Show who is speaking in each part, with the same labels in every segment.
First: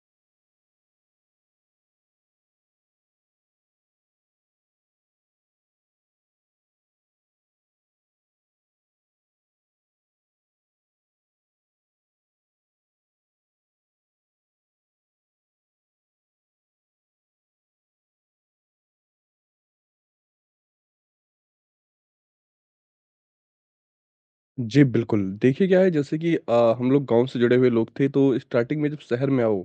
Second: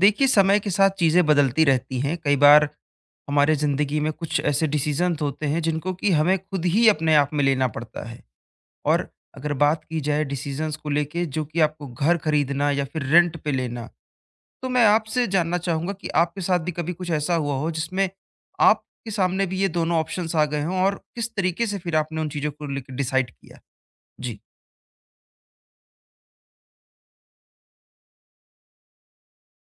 Speaker 1: देखिए, समय के साथ चीज़ें बदलती रहती हैं। कई बार हमारे ज़िंदगी में कुछ ऐसे डिसीज़न्स होते हैं जिनको कि हमें खुद ही अपने आप में लेना पड़ता है। और अगर बात की जाए डिसीज़न्स को लेके, जो कि आपको घर खरीदना या फिर रेंट पे लेना, तो मैं आपसे जानना चाहूँगा कि आपके साथ भी कभी कुछ ऐसा हुआ हो जिसमें आपके सामने भी ये दोनों ऑप्शंस आ गए हों, और किस तरीके से फिर आपने उन चीज़ों को लेके डिसाइड किया? जी,
Speaker 2: जी, बिल्कुल। देखिए क्या है जैसे कि हम लोग गाँव से जुड़े हुए लोग थे तो स्टार्टिंग में जब शहर में आओ,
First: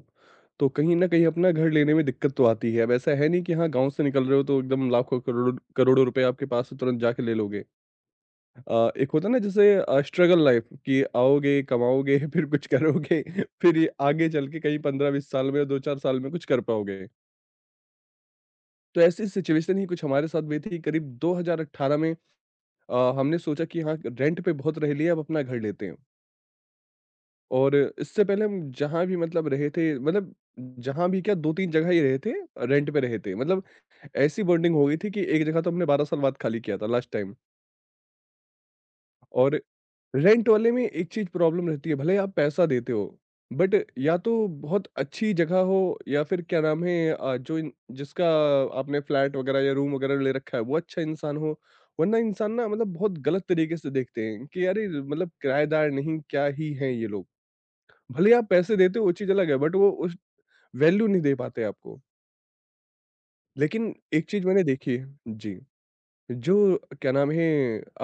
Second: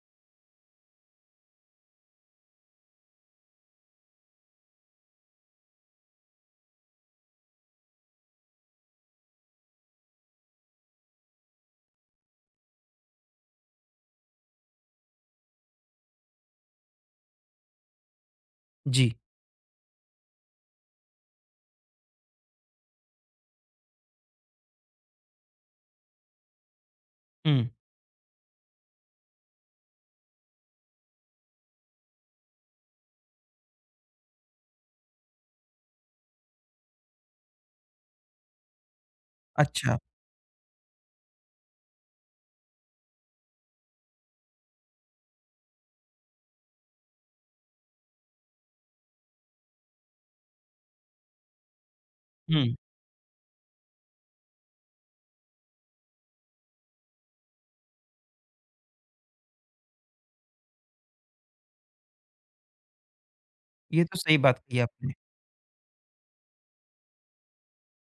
Speaker 2: तो कहीं न कहीं अपना घर लेने में दिक्कत तो आती है। अब ऐसा है नहीं कि हाँ, गाँव से निकल रहे हो तो एकदम लाखों करोड़ों करोड़ों रुपए आपके पास है तुरंत जाके ले लोगे। एक होता है ना जैसे स्ट्रगल लाइफ़ कि आओगे, कमाओगे फिर कुछ करोगे। फिर ये आगे चल के कहीं 15-20 साल में या 2-4 साल में कुछ कर पाओगे। तो
Speaker 1: जी।
Speaker 2: ऐसी सिचुएशन ही कुछ हमारे साथ हुई थी करीब 2018 में। हमने सोचा कि हाँ, रेंट पे बहुत रह लिया अब अपना घर लेते हैं।
Speaker 1: हुँ,
Speaker 2: और इससे पहले हम जहाँ भी मतलब रहे थे, मतलब जहाँ भी क्या 2-3 जगह ही रहे थे, रेंट पे रहे थे। मतलब ऐसी बॉन्डिंग हो गई थी कि एक जगह तो हमने 12 साल बाद खाली किया था लास्ट टाइम। और
Speaker 1: अच्छा।
Speaker 2: रेंट वाले में एक चीज़ प्रॉब्लम रहती है, भले ही आप पैसा देते हो, बट या तो बहुत अच्छी जगह हो या फिर क्या नाम है अ, जो इन जिसका आपने फ्लैट वगैरह या रूम वगैरह ले रखा है, वो अच्छा इंसान हो। वरना इंसान ना
Speaker 1: हुँ,
Speaker 2: मतलब बहुत गलत तरीके से देखते हैं कि अरे! मतलब किराएदार नहीं, क्या ही हैं ये लोग। भले ही आप पैसे देते हो, वो चीज़ अलग है, बट वो उस वैल्यू नहीं दे पाते आपको। लेकिन
Speaker 1: ये तो
Speaker 2: एक
Speaker 1: सही
Speaker 2: चीज़
Speaker 1: बात
Speaker 2: मैंने
Speaker 1: कही
Speaker 2: देखी है
Speaker 1: आपने।
Speaker 2: जी, जो क्या नाम है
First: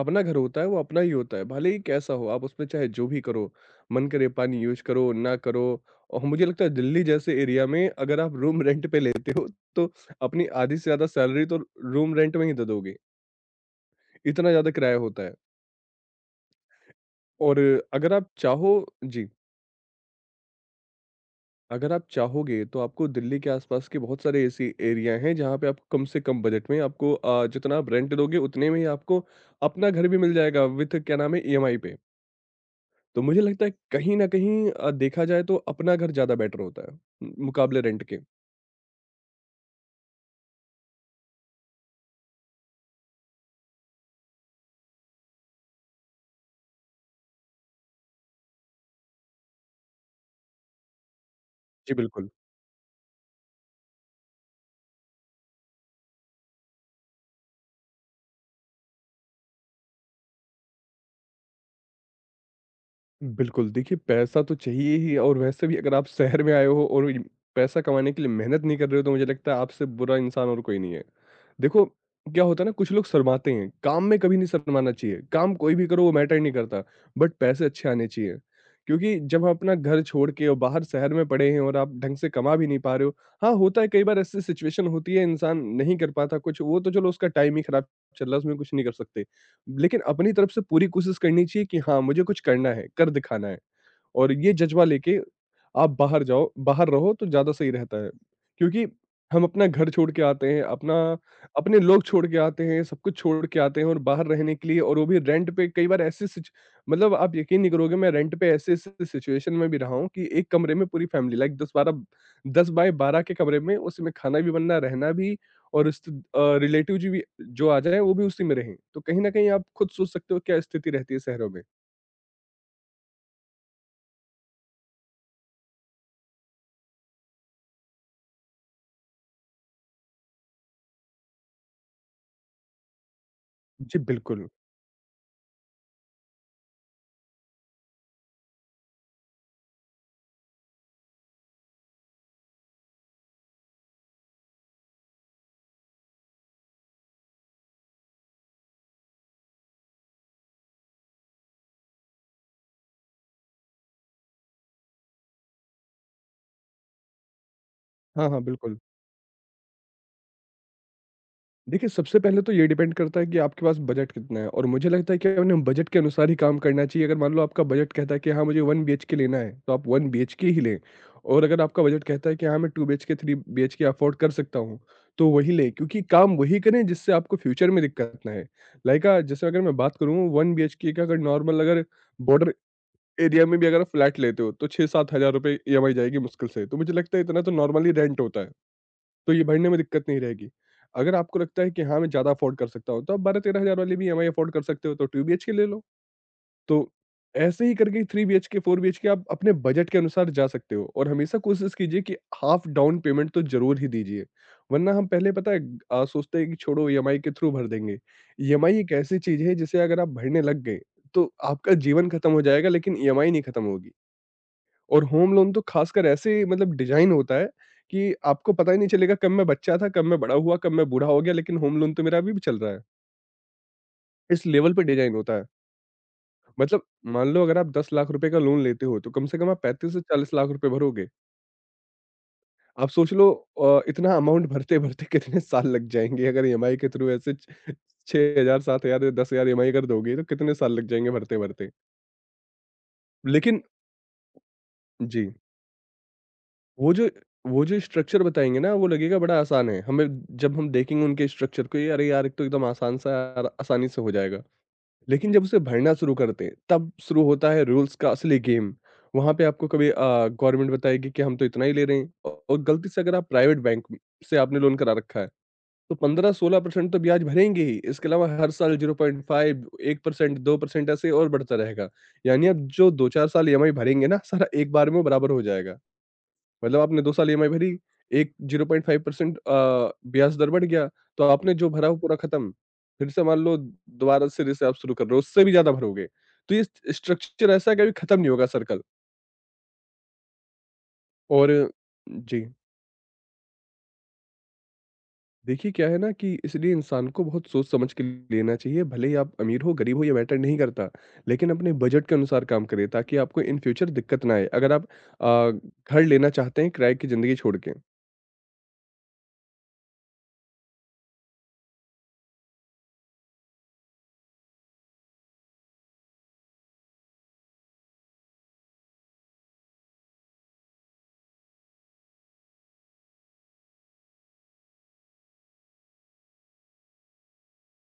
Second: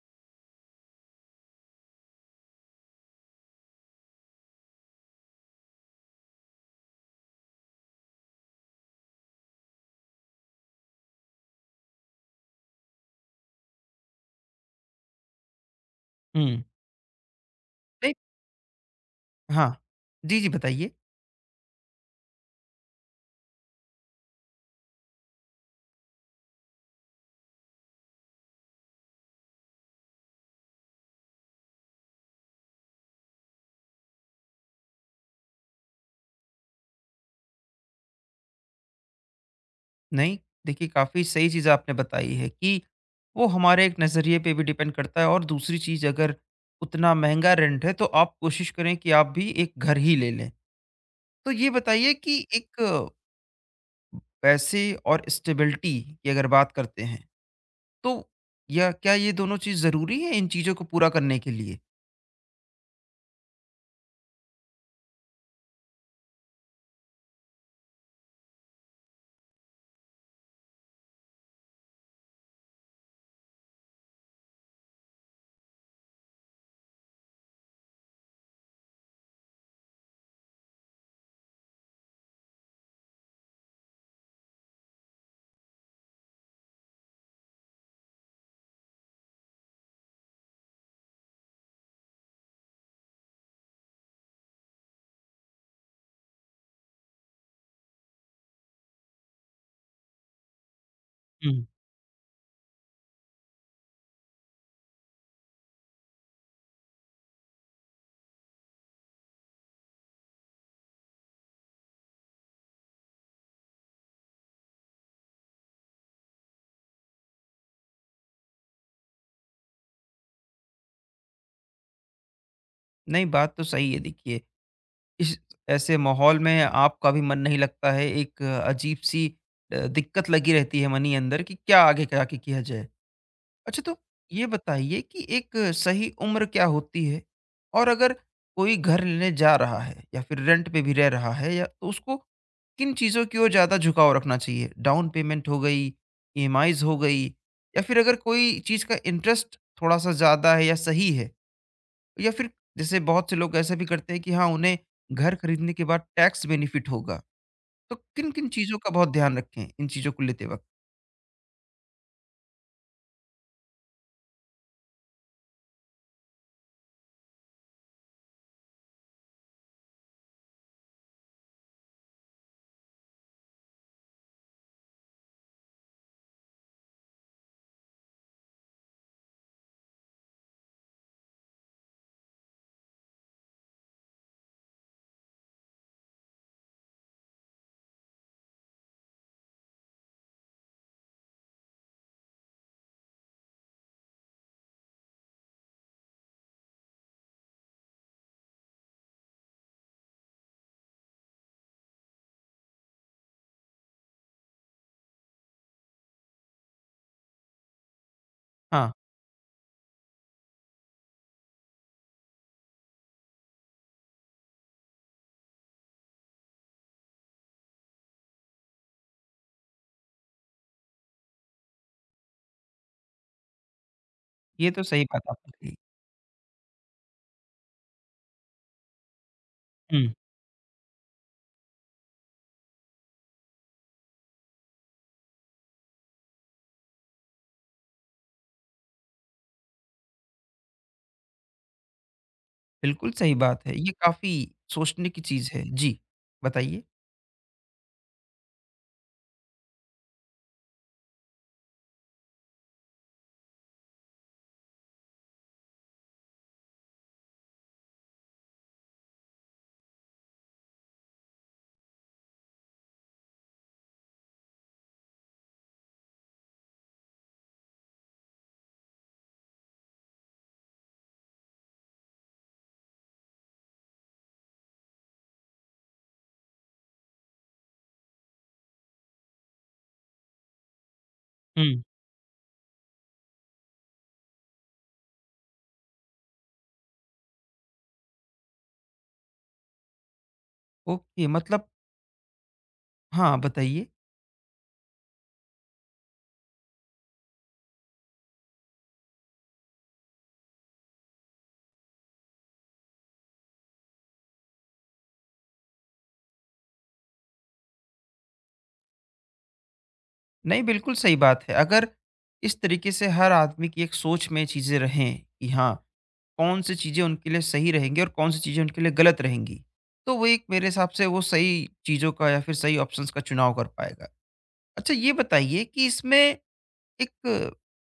Speaker 2: अपना घर होता है वो अपना ही होता है, भले ही कैसा हो आप उसमें चाहे जो भी करो, मन करे पानी यूज़ करो, ना करो। और मुझे लगता है दिल्ली जैसे एरिया में अगर आप रूम रेंट पे लेते हो तो अपनी आधी से ज़्यादा सैलरी तो रूम रेंट में ही दे दोगे, इतना ज़्यादा किराया होता है।
Speaker 1: हुँ,
Speaker 2: और
Speaker 1: नहीं।
Speaker 2: अगर आप चाहो जी।
Speaker 1: हाँ। जी, जी बताइए।
Speaker 2: अगर आप चाहोगे तो आपको दिल्ली के आसपास के बहुत सारे ऐसी एरिया हैं जहाँ पे आपको कम से कम बजट में आपको जितना आप रेंट दोगे उतने में ही आपको अपना घर भी मिल जाएगा विथ क्या नाम है ईएमआई पे। तो मुझे लगता है कहीं ना कहीं देखा जाए तो अपना घर ज़्यादा बेटर होता है मुकाबले रेंट के।
Speaker 1: नहीं, देखिए, काफ़ी सही चीज़ आपने बताई है कि वो हमारे एक नज़रिए पे भी डिपेंड करता है, और दूसरी चीज़, अगर उतना महँगा रेंट है, तो आप कोशिश करें कि आप भी एक घर ही ले लें। तो ये
Speaker 2: जी
Speaker 1: बताइए
Speaker 2: बिल्कुल।
Speaker 1: कि एक पैसे और स्टेबिलिटी की अगर बात करते हैं, तो या क्या ये दोनों चीज़ ज़रूरी है इन चीज़ों को पूरा करने के लिए?
Speaker 2: बिल्कुल, देखिए पैसा तो चाहिए ही और वैसे भी अगर आप शहर में आए हो और इन पैसा कमाने के लिए मेहनत नहीं कर रहे हो तो मुझे लगता है आपसे बुरा इंसान और कोई नहीं है। देखो, क्या होता है ना कुछ लोग शर्माते हैं, काम में कभी नहीं शर्माना चाहिए, काम कोई भी करो वो मैटर नहीं करता, बट पैसे अच्छे आने चाहिए। क्योंकि जब हम अपना घर छोड़ के और बाहर शहर में पड़े हैं और आप ढंग से कमा भी नहीं पा रहे हो, हाँ, होता है कई बार ऐसी सिचुएशन होती है इंसान नहीं कर पाता कुछ, वो तो चलो उसका टाइम ही खराब चल रहा है उसमें कुछ नहीं कर सकते। लेकिन अपनी तरफ से पूरी कोशिश करनी चाहिए कि हाँ, मुझे कुछ करना है, कर दिखाना है और ये जज़्बा लेके आप बाहर जाओ बाहर रहो तो ज़्यादा सही रहता है। क्योंकि हम अपना घर छोड़ के आते हैं, अपना
Speaker 1: हुँ।
Speaker 2: अपने लोग छोड़ के आते हैं, सब कुछ छोड़ के आते हैं और बाहर रहने के लिए और वो भी रेंट पे कई बार ऐसी सिच मतलब आप यकीन नहीं करोगे मैं रेंट पे ऐसे-ऐसे सिचुएशन में भी रहा हूँ कि एक कमरे में पूरी फैमिली लाइक 10-12 10 बाय 12 के कमरे में उसमें खाना भी बनना, रहना भी और रिलेटिव जी भी जो आ जाएँ वो भी उसी में रहें। तो कहीं न कहीं आप खुद सोच सकते हो क्या स्थिति रहती है शहरों में।
Speaker 1: नहीं, बात तो सही है देखिए। इस, ऐसे माहौल में आपका भी मन नहीं लगता है, एक अजीब-सी दिक्कत लगी रहती है मनी अंदर, कि क्या आगे जाके किया जाए। अच्छा, तो
Speaker 2: जी,
Speaker 1: ये
Speaker 2: बिल्कुल।
Speaker 1: बताइए कि एक सही उम्र क्या होती है? और अगर कोई घर लेने जा रहा है या फिर रेंट पे भी रह रहा है, या तो उसको किन चीज़ों की ओर ज़्यादा झुकाव रखना चाहिए? डाउन पेमेंट हो गई, ईएमआईज़ हो गई, या फिर अगर कोई चीज़ का इंटरेस्ट थोड़ा-सा ज़्यादा है या सही है, या फिर जैसे बहुत से लोग ऐसा भी करते हैं कि हाँ, उन्हें घर खरीदने के बाद टैक्स बेनिफिट होगा। तो
Speaker 2: हाँ, हाँ,
Speaker 1: किन-किन चीज़ों
Speaker 2: बिल्कुल।
Speaker 1: का बहुत ध्यान रखें इन चीज़ों को लेते वक़्त?
Speaker 2: देखिए, सबसे पहले तो ये डिपेंड करता है कि आपके पास बजट कितना है और मुझे लगता है कि अपने बजट के अनुसार ही काम करना चाहिए। अगर मान लो आपका बजट कहता है कि हाँ, मुझे 1 बीएचके लेना है, तो आप 1 बीएचके ही लें। और अगर आपका बजट कहता है कि हाँ, मैं 2 बीएचके, 3 बीएचके अफ़ोर्ड कर सकता हूँ, तो वही लें क्योंकि काम वही करें जिससे आपको फ्यूचर में दिक्कत ना आए। लाइक जैसे अगर मैं बात करूँ 1 बीएचके का अगर नॉर्मल अगर बॉर्डर एरिया में भी अगर आप फ्लैट लेते हो, तो 6-7 हज़ार रुपए ईएमआई जाएगी मुश्किल से। तो मुझे लगता है इतना तो नॉर्मली रेंट होता है। तो ये भरने में दिक्कत नहीं रहेगी। अगर आपको लगता है कि हाँ, मैं ज़्यादा अफ़ोर्ड कर सकता हूँ, तो आप 12-13 हज़ार वाली भी ईएमआई अफ़ोर्ड कर सकते हो, तो 2 बीएचके ले लो। तो ऐसे ही करके 3 बीएचके, 4 बीएचके आप अपने बजट के अनुसार जा सकते हो और हमेशा कोशिश कीजिए कि हाफ डाउन पेमेंट तो ज़रूर ही दीजिए। वरना हम पहले पता है सोचते हैं कि छोड़ो ईएमआई के थ्रू भर देंगे। ईएमआई
Speaker 1: हाँ,
Speaker 2: एक ऐसी चीज़ है जिसे अगर आप भरने लग गए, तो आपका जीवन खत्म हो जाएगा लेकिन ईएमआई नहीं खत्म होगी। और होम लोन तो खासकर ऐसे मतलब डिजाइन होता है कि आपको पता ही नहीं चलेगा कब मैं बच्चा था, कब मैं बड़ा हुआ, कब मैं बूढ़ा हो गया, लेकिन होम लोन तो मेरा अभी भी चल रहा है। इस
Speaker 1: ये
Speaker 2: लेवल
Speaker 1: तो
Speaker 2: पे
Speaker 1: सही
Speaker 2: डिजाइन
Speaker 1: बात
Speaker 2: होता है।
Speaker 1: आपने कही।
Speaker 2: मतलब मान लो अगर आप 10 लाख रुपए का लोन लेते हो, तो कम से कम आप 35 से
Speaker 1: हुँ।
Speaker 2: 40 लाख रुपए भरोगे। आप सोच लो इतना अमाउंट भरते-भरते कितने साल लग जाएँगे अगर ईएमआई के थ्रू ऐसे छ 6,000, 7,000 या 10,000 ईएमआई कर दोगे, तो कितने साल लग जाएँगे भरते-भरते।
Speaker 1: बिल्कुल सही
Speaker 2: लेकिन
Speaker 1: बात है। ये काफ़ी सोचने की
Speaker 2: जी।
Speaker 1: चीज़ है। जी, बताइए?
Speaker 2: वो जो वो जो स्ट्रक्चर बताएँगे ना, वो लगेगा बड़ा आसान है। हमें जब हम देखेंगे उनके स्ट्रक्चर को, ये अरे यार! एक तो एकदम आसान सा और आसानी से हो जाएगा। लेकिन जब उसे भरना शुरू करते हैं, तब शुरू होता है रूल्स का असली गेम। वहाँ पे आपको कभी गवर्नमेंट बताएगी कि हम तो इतना ही ले रहे हैं औ और गलती से अगर आप प्राइवेट बैंक म से आपने लोन करा रखा है, तो 15-16% तो ब्याज भरेंगे ही। इसके अलावा हर साल 0.5, 1%, 2% ऐसे और बढ़ता रहेगा। यानी आप जो 2-4 साल ईएमआई भरेंगे ना, सारा एक बार में वो बराबर हो जाएगा। मतलब आपने 2 साल ईएमआई भरी, एक 0.5% ब्याज दर बढ़ गया, तो आपने जो
Speaker 1: हुँ।
Speaker 2: भरा वो पूरा खत्म। फिर से मान लो दोबारा सिरे से आप शुरू कर रहे हो, उससे भी ज़्यादा भरोगे। तो ये स्ट्रक्चर ऐसा है कभी खत्म नहीं होगा सर्कल।
Speaker 1: ओके,
Speaker 2: और
Speaker 1: मतलब,
Speaker 2: जी,
Speaker 1: हाँ, बताइए।
Speaker 2: देखिए क्या है ना कि इसलिए इंसान को बहुत सोच समझ के लेना चाहिए, भले ही आप अमीर हो, गरीब हो ये मैटर नहीं करता, लेकिन अपने बजट के अनुसार काम करिए ताकि आपको इन फ्यूचर दिक्कत ना आए। अगर आप अ, घर लेना चाहते हैं किराए की ज़िंदगी छोड़ के।
Speaker 1: नहीं, बिल्कुल सही बात है। अगर इस तरीके से हर आदमी की एक सोच में चीज़ें रहें कि हाँ, कौन-सी चीज़ें उनके लिए सही रहेंगी और कौन-सी चीज़ें उनके लिए गलत रहेंगी, तो वो, एक मेरे हिसाब से, वो सही चीज़ों का या फिर सही ऑप्शंस का चुनाव कर पाएगा। अच्छा, ये बताइए कि इसमें एक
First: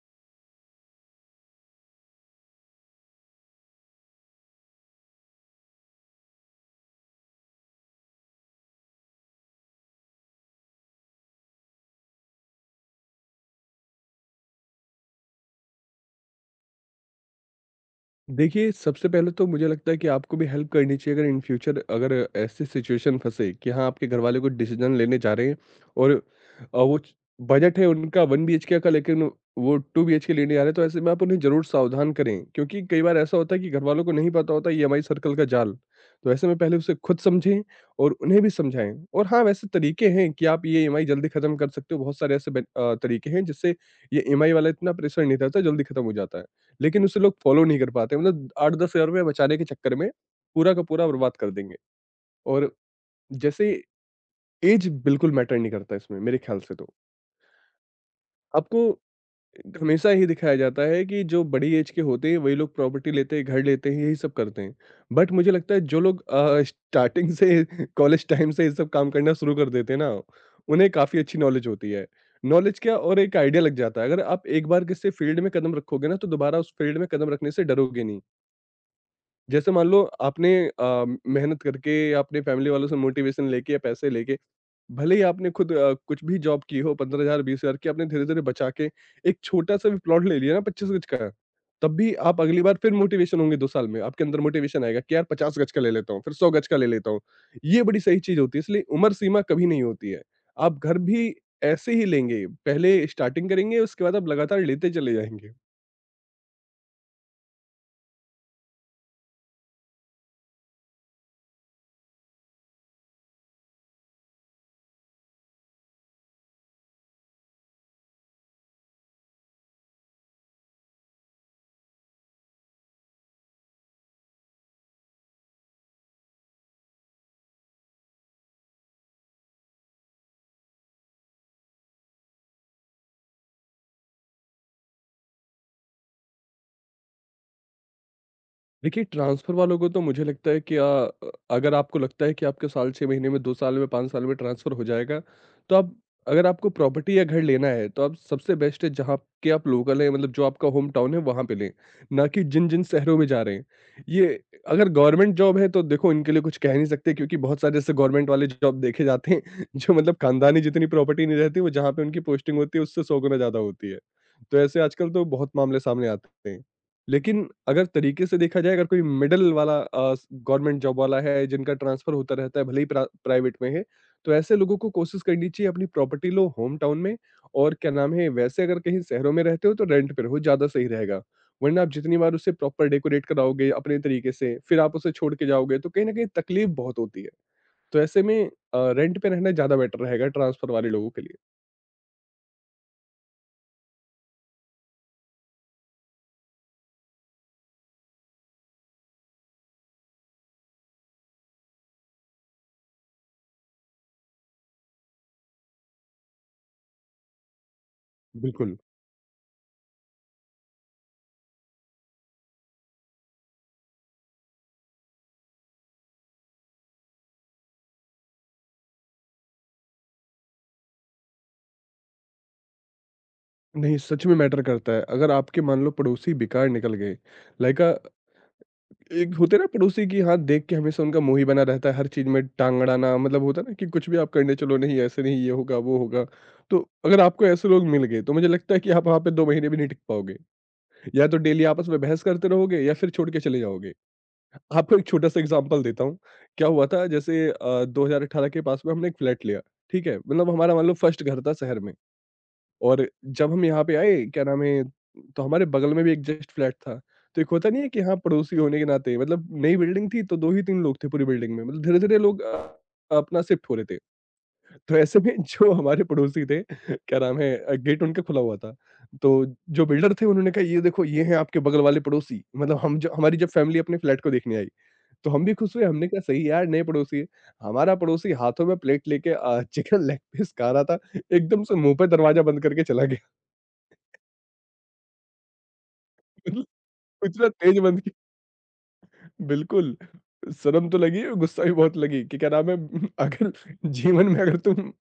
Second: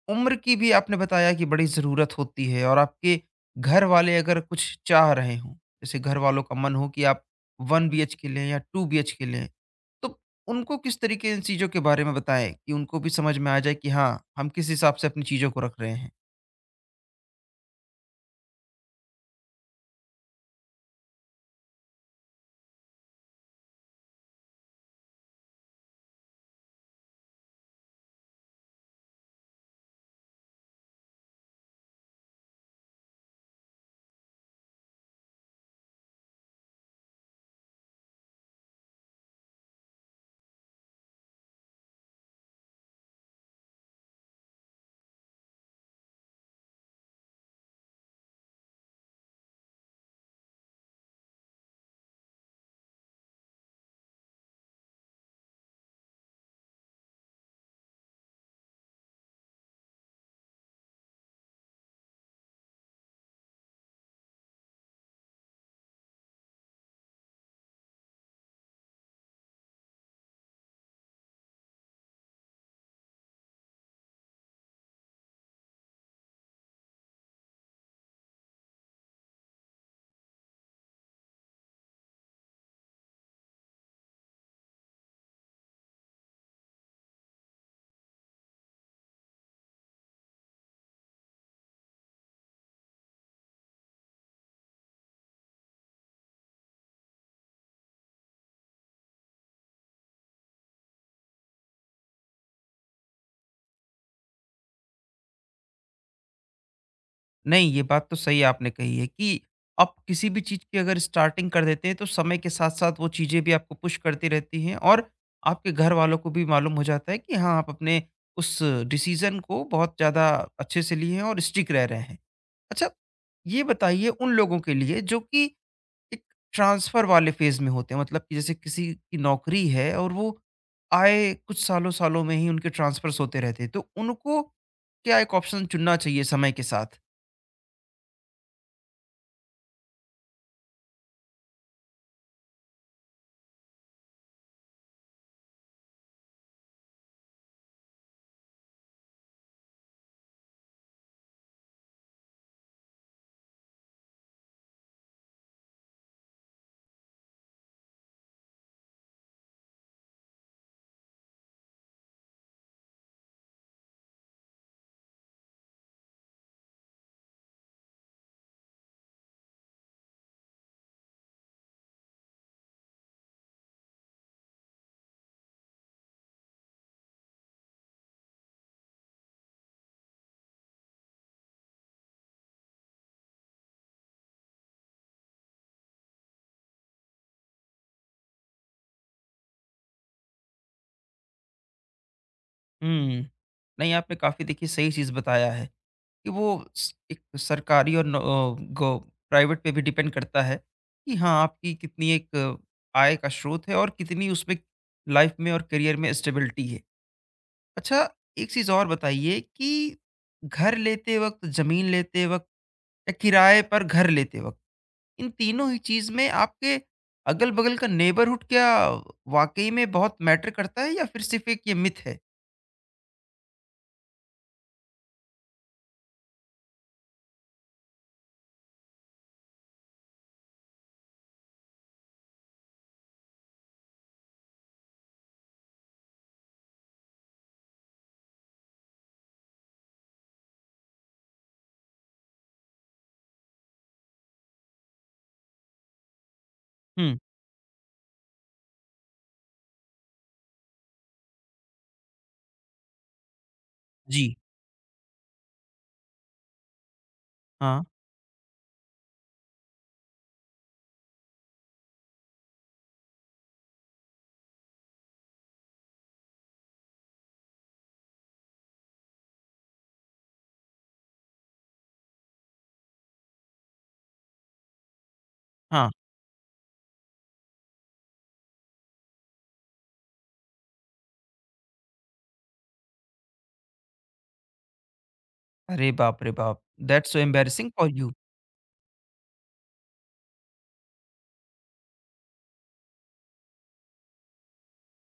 Speaker 1: उम्र की भी आपने बताया कि बड़ी ज़रूरत होती है, और आपके घर वाले अगर कुछ चाह रहे हों, जैसे घर वालों का मन हो कि आप 1 बीएचके लें या 2 बीएचके लें, तो उनको किस तरीके इन चीज़ों के बारे में बताएँ कि उनको भी समझ में आ जाए कि हाँ, हम किस हिसाब से अपनी चीज़ों को रख रहे हैं?
Speaker 2: देखिए, सबसे पहले तो मुझे लगता है कि आपको भी हेल्प करनी चाहिए अगर इन फ्यूचर अगर ऐसी सिचुएशन फँसे कि हाँ, आपके घरवाले कोई डिसीजन लेने जा रहे हैं और अ, वो च बजट है उनका 1 बीएचके का लेकिन वो 2 बीएचके लेने जा रहे हैं, तो ऐसे में आप उन्हें ज़रूर सावधान करें। क्योंकि कई बार ऐसा होता है कि घरवालों को नहीं पता होता ईएमआई सर्कल का जाल। तो ऐसे में पहले उसे खुद समझें और उन्हें भी समझाएँ। और हाँ, वैसे तरीके हैं कि आप ये ईएमआई जल्दी खत्म कर सकते हो। बहुत सारे ऐसे तरीके हैं जिससे ये ईएमआई वाला इतना प्रेशर नहीं रहता, जल्दी खत्म हो जाता है। लेकिन उसे लोग फॉलो नहीं कर पाते मतलब 8-10 हज़ार रुपये बचाने के चक्कर में पूरा का पूरा बर्बाद कर देंगे। और जैसे एज बिल्कुल मैटर नहीं करता इसमें मेरे ख्याल से तो। आपको हमेशा ही दिखाया जाता है कि जो बड़ी एज के होते हैं वही लोग प्रॉपर्टी लेते हैं, घर लेते हैं, यही सब करते हैं। बट मुझे लगता है जो लोग स्टार्टिंग से कॉलेज टाइम से ये सब काम करना शुरू कर देते हैं ना, उन्हें काफ़ी अच्छी नॉलेज होती है। नॉलेज क्या और एक आइडिया लग जाता है। अगर आप एक बार किसी फील्ड में कदम रखोगे ना तो दोबारा उस फील्ड में कदम रखने से डरोगे नहीं। जैसे मान लो आपने मेहनत करके या अपने फैमिली वालों से मोटिवेशन लेके या पैसे लेके भले ही आपने खुद कुछ भी जॉब की हो 15 हजार 20 हजार की, आपने धीरे धीरे बचा के एक छोटा सा भी प्लॉट ले लिया ना 25 गज का, तब भी आप अगली बार फिर मोटिवेशन होंगे, 2 साल में आपके अंदर मोटिवेशन आएगा कि यार 50 गज का ले लेता हूँ फिर 100 गज का ले लेता हूँ। ये बड़ी सही चीज होती है, इसलिए उम्र सीमा कभी नहीं होती है। आप घर भी ऐसे ही लेंगे, पहले स्टार्टिंग करेंगे उसके बाद आप लगातार लेते चले जाएंगे।
Speaker 1: नहीं, ये बात तो सही आपने कही है कि आप किसी भी चीज़ की अगर स्टार्टिंग कर देते हैं, तो समय के साथ-साथ वो चीज़ें भी आपको पुश करती रहती हैं, और आपके घर वालों को भी मालूम हो जाता है कि हाँ, आप अपने उस डिसीज़न को बहुत ज़्यादा अच्छे से लिए हैं और स्टिक रह रहे हैं। अच्छा, ये बताइए उन लोगों के लिए जो कि एक ट्रांसफ़र वाले फ़ेज़ में होते हैं, मतलब कि जैसे किसी की नौकरी है, और वो, आए कुछ सालों-सालों में ही उनके ट्रांसफ़र्स होते रहते हैं, तो उनको क्या एक ऑप्शन चुनना चाहिए समय के साथ?
Speaker 2: देखिए, ट्रांसफ़र वालों को तो मुझे लगता है कि अगर आपको लगता है कि आपके साल, 6 महीने में, 2 साल में, 5 साल में ट्रांसफ़र हो जाएगा, तो आप अगर आपको प्रॉपर्टी या घर लेना है, तो आप सबसे बेस्ट है जहाँ के आप लोकल हैं, मतलब जो आपका होम टाउन है, वहाँ पे लें, ना कि जिन-जिन शहरों में जा रहे हैं। ये अगर गवर्नमेंट जॉब है, तो देखो इनके लिए कुछ कह नहीं सकते क्योंकि बहुत सारे ऐसे गवर्नमेंट वाले जॉब देखे जाते हैं, जो मतलब खानदानी जितनी प्रॉपर्टी नहीं रहती, वो जहाँ पे उनकी पोस्टिंग होती है, उससे 100 गुना ज़्यादा होती है। तो ऐसे आजकल तो बहुत मामले सामने आते हैं। लेकिन अगर तरीके से देखा जाए अगर कोई मिडल वाला गवर्नमेंट जॉब वाला है जिनका ट्रांसफर होता रहता है भले ही प्राइवेट में है तो ऐसे लोगों को कोशिश करनी चाहिए अपनी प्रॉपर्टी लो होम टाउन में और क्या नाम है वैसे अगर कहीं शहरों में रहते हो तो रेंट पे रहो ज्यादा सही रहेगा। वरना आप जितनी बार उसे प्रॉपर डेकोरेट कराओगे अपने तरीके से फिर आप उसे छोड़ के जाओगे तो कहीं ना कहीं तकलीफ बहुत होती है। तो ऐसे में रेंट पे रहना ज्यादा बेटर रहेगा ट्रांसफर वाले लोगों के लिए।
Speaker 1: हुँ। नहीं, आपने काफ़ी देखिए सही चीज़ बताया है कि वो स एक सरकारी और न अ, गो प्राइवेट पे भी डिपेंड करता है, कि हाँ, आपकी कितनी एक आय का स्रोत है, और कितनी उसमें लाइफ़ में और करियर में स्टेबिलिटी है। अच्छा, एक चीज़
Speaker 2: बिल्कुल।
Speaker 1: और बताइए कि घर लेते वक़्त, ज़मीन लेते वक़्त, या किराए पर घर लेते वक़्त, इन तीनों ही चीज़ में आपके अगल-बगल का नेबरहुड क्या वाक़ई में बहुत मैटर करता है, या फिर सिर्फ़ एक ये मिथ है?
Speaker 2: नहीं, सच में मैटर करता है अगर आपके मान लो पड़ोसी बेकार निकल गए। लाइक एक होते हैं ना पड़ोसी की हाँ देख के हमेशा उनका मुँह ही बना रहता है हर चीज़ में टांग अड़ाना मतलब होता है ना कि कुछ भी आप करने चलो नहीं ऐसे नहीं ये होगा वो होगा। तो अगर आपको ऐसे लोग मिल गए तो मुझे लगता है कि आप वहाँ पे 2 महीने भी नहीं टिक पाओगे। या तो डेली आपस में बहस करते रहोगे या फिर छोड़ के चले जाओगे। आपको एक छोटा-सा एग्ज़ाम्पल देता हूँ। क्या हुआ था
Speaker 1: हुँ।
Speaker 2: जैसे 2018 के पास में हमने एक फ्लैट लिया, ठीक है? मतलब हमारा मान लो फर्स्ट घर था शहर में। और जब हम यहाँ पे
Speaker 1: जी।
Speaker 2: आए, क्या नाम है, तो हमारे बगल में भी एक जस्ट फ्लैट था। तो एक होता नहीं
Speaker 1: हाँ,
Speaker 2: है कि हाँ, पड़ोसी होने के नाते मतलब नई बिल्डिंग थी तो 2 ही 3 लोग थे पूरी बिल्डिंग में। मतलब धीरे-धीरे लोग अपना शिफ्ट हो रहे थे। तो ऐसे में जो हमारे पड़ोसी थे, क्या नाम है गेट उनका खुला हुआ था। तो जो बिल्डर थे उन्होंने कहा, "ये देखो ये हैं आपके बगल वाले पड़ोसी।" मतलब हम ज हमारी जब फैमिली अपने फ्लैट को देखने आई, तो हम भी खुश हुए।
Speaker 1: हाँ।
Speaker 2: हमने कहा, "सही है यार, नए पड़ोसी है।" हमारा पड़ोसी हाथों में प्लेट लेके चिकन लेग पीस खा रहा था। एकदम से मुँह पे दरवाज़ा बंद करके चला गया।
Speaker 1: अरे बाप रे बाप!
Speaker 2: मतलब
Speaker 1: दैट्स सो
Speaker 2: कुछ ना
Speaker 1: एम्बैरेसिंग
Speaker 2: तेज
Speaker 1: फॉर
Speaker 2: बंद की।
Speaker 1: यू।
Speaker 2: बिल्कुल, शर्म तो लगी और गुस्सा भी बहुत लगी कि क्या नाम है अगर जीवन में अगर तुम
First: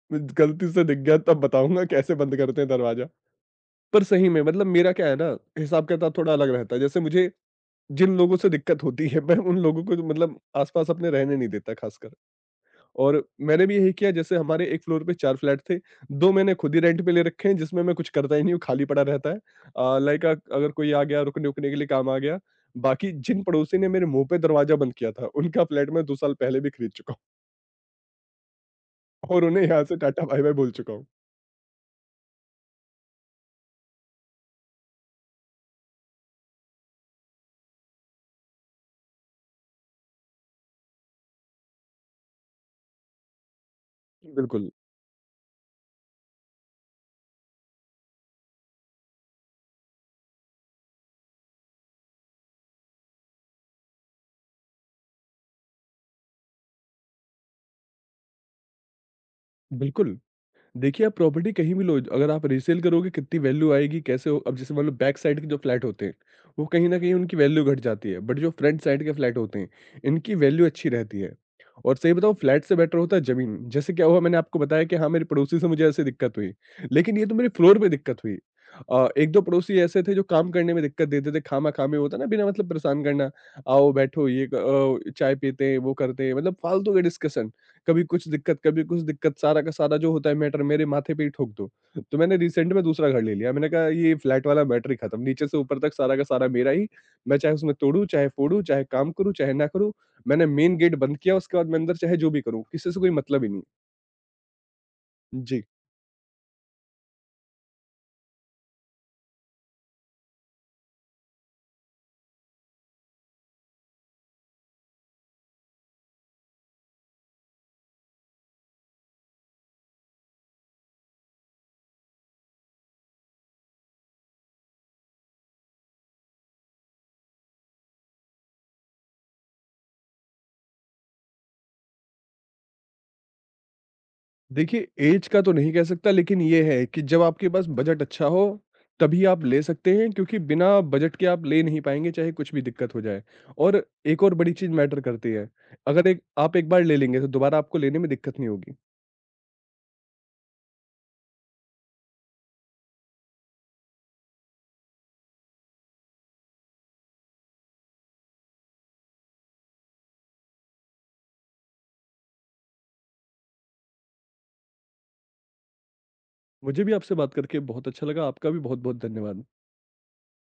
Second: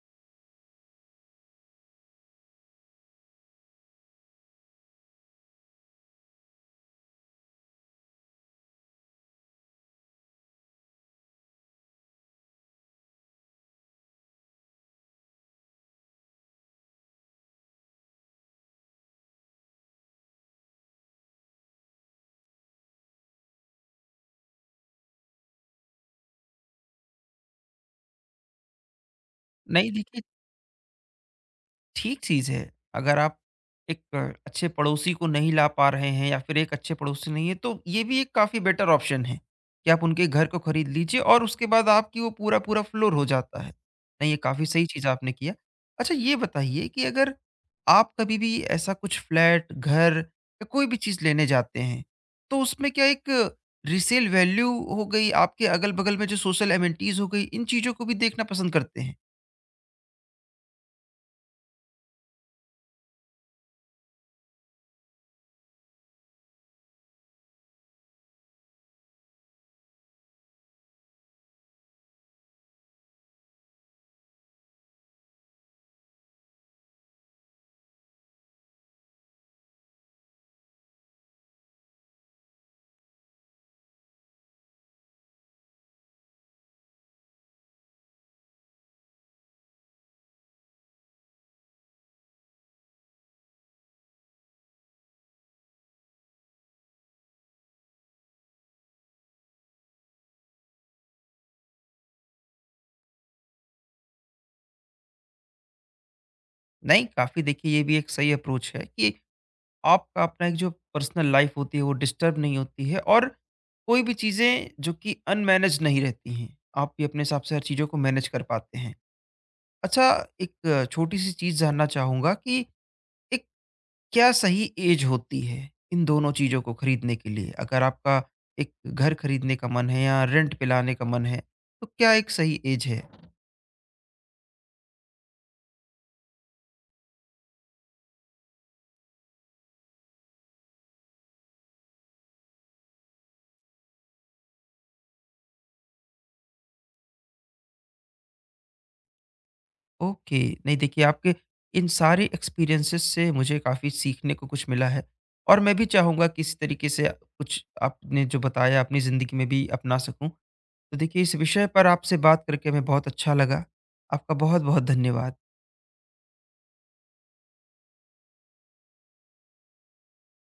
Speaker 2: गलती से दिख गया तब बताऊँगा कैसे बंद करते हैं दरवाज़ा। पर सही में मतलब मेरा क्या है ना, हिसाब किताब थोड़ा अलग रहता है। जैसे मुझे जिन लोगों से दिक्कत होती है मैं उन लोगों को मतलब आस-पास अपने रहने नहीं देता खासकर। और मैंने भी यही किया जैसे हमारे एक फ्लोर पे 4 फ्लैट थे, 2 मैंने खुद ही रेंट पे ले रखे हैं जिसमें मैं कुछ करता ही नहीं हूँ, खाली पड़ा रहता है। लाइक अगर कोई आ गया रुकने-उकने के लिए काम आ गया। बाकी जिन पड़ोसी ने मेरे मुँह पे दरवाज़ा बंद किया था, उनका फ्लैट मैं 2 साल पहले भी खरीद चुका हूँ और उन्हें यहाँ
Speaker 1: नहीं
Speaker 2: से
Speaker 1: देखिए,
Speaker 2: टाटा बाय-बाय बोल चुका हूँ।
Speaker 1: ठीक चीज़ है। अगर आप एक अच्छे पड़ोसी को नहीं ला पा रहे हैं या फिर एक अच्छे पड़ोसी नहीं है, तो ये भी एक काफ़ी बेटर ऑप्शन है कि आप उनके घर को खरीद लीजिए, और उसके बाद आपकी वो पूरा-पूरा फ्लोर हो जाता है। नहीं, ये काफ़ी
Speaker 2: बिल्कुल,
Speaker 1: सही चीज़ आपने किया। अच्छा, ये बताइए कि अगर आप कभी भी ऐसा कुछ फ्लैट, घर या कोई भी चीज़ लेने जाते हैं, तो उसमें क्या एक रीसेल वैल्यू हो गई, आपके अगल-बगल में जो सोशल एमेनिटीज़ हो गई, इन चीज़ों को भी देखना पसंद करते हैं?
Speaker 2: बिल्कुल। देखिए, आप प्रॉपर्टी कहीं भी लो, अगर आप रीसेल करोगे कितनी वैल्यू आएगी, कैसे हो अब जैसे मान लो बैक साइड के जो फ्लैट होते हैं, वो कहीं न कहीं उनकी वैल्यू घट जाती है, बट जो फ्रंट साइड के फ्लैट होते हैं, इनकी वैल्यू अच्छी रहती है। और सही बताऊँ फ्लैट से बेटर होता है ज़मीन, जैसे क्या हुआ मैंने आपको बताया कि हाँ, मेरे पड़ोसी से मुझे ऐसे दिक्कत हुई, लेकिन ये तो मेरे फ्लोर पे दिक्कत हुई। 1-2 पड़ोसी ऐसे थे जो काम करने में दिक्कत देते थे, खामा-खामी होता है ना बिना मतलब परेशान करना, आओ बैठो ये चाय पीते हैं, वो करते हैं, मतलब फालतू का डिस्कशन। कभी कुछ दिक्कत, कभी कुछ दिक्कत, सारा का सारा जो होता है मैटर मेरे माथे पे ही ठोक दो। तो मैंने रिसेंट में दूसरा घर ले लिया। मैंने कहा ये फ्लैट वाला मैटर ही खत्म, नीचे से ऊपर तक सारा का सारा मेरा ही। मैं चाहे उसमें तोड़ूँ, चाहे फोड़ूँ, चाहे काम करूँ, चाहे ना करूँ। मैंने मेन गेट बंद किया, उसके बाद मैं अंदर चाहे जो भी करूँ, किसी से कोई मतलब ही नहीं। जी।
Speaker 1: नहीं, काफ़ी देखिए, ये भी एक सही अप्रोच है कि आपका अपना एक जो पर्सनल लाइफ होती है, वो डिस्टर्ब नहीं होती है, और कोई भी चीज़ें जो कि अनमैनेज नहीं रहती हैं, आप भी अपने हिसाब से हर चीज़ों को मैनेज कर पाते हैं। अच्छा, एक छोटी सी चीज़ जानना चाहूँगा कि एक, क्या सही एज होती है इन दोनों चीज़ों को खरीदने के लिए? अगर आपका एक घर खरीदने का मन है या रेंट पे लाने का मन है, तो क्या एक सही एज है?
Speaker 2: देखिए, ऐज का तो नहीं कह सकता लेकिन ये है कि जब आपके पास बजट अच्छा हो, तभी आप ले सकते हैं क्योंकि बिना बजट के आप ले नहीं पाएँगे चाहे कुछ भी दिक्कत हो जाए। और एक और बड़ी चीज़ मैटर करती है, अगर एक आप एक बार ले लेंगे तो दोबारा आपको लेने में दिक्कत नहीं होगी।
Speaker 1: ओके। नहीं देखिए, आपके इन सारे एक्सपीरियंसेस से मुझे काफ़ी सीखने को कुछ मिला है, और मैं भी चाहूँगा कि इसी तरीके से कुछ आपने जो बताया, अपनी ज़िंदगी में भी अपना सकूँ। तो देखिए, इस विषय पर आपसे बात करके हमें बहुत अच्छा लगा। आपका बहुत बहुत धन्यवाद।
Speaker 2: मुझे भी आपसे बात करके बहुत अच्छा लगा, आपका भी बहुत-बहुत धन्यवाद।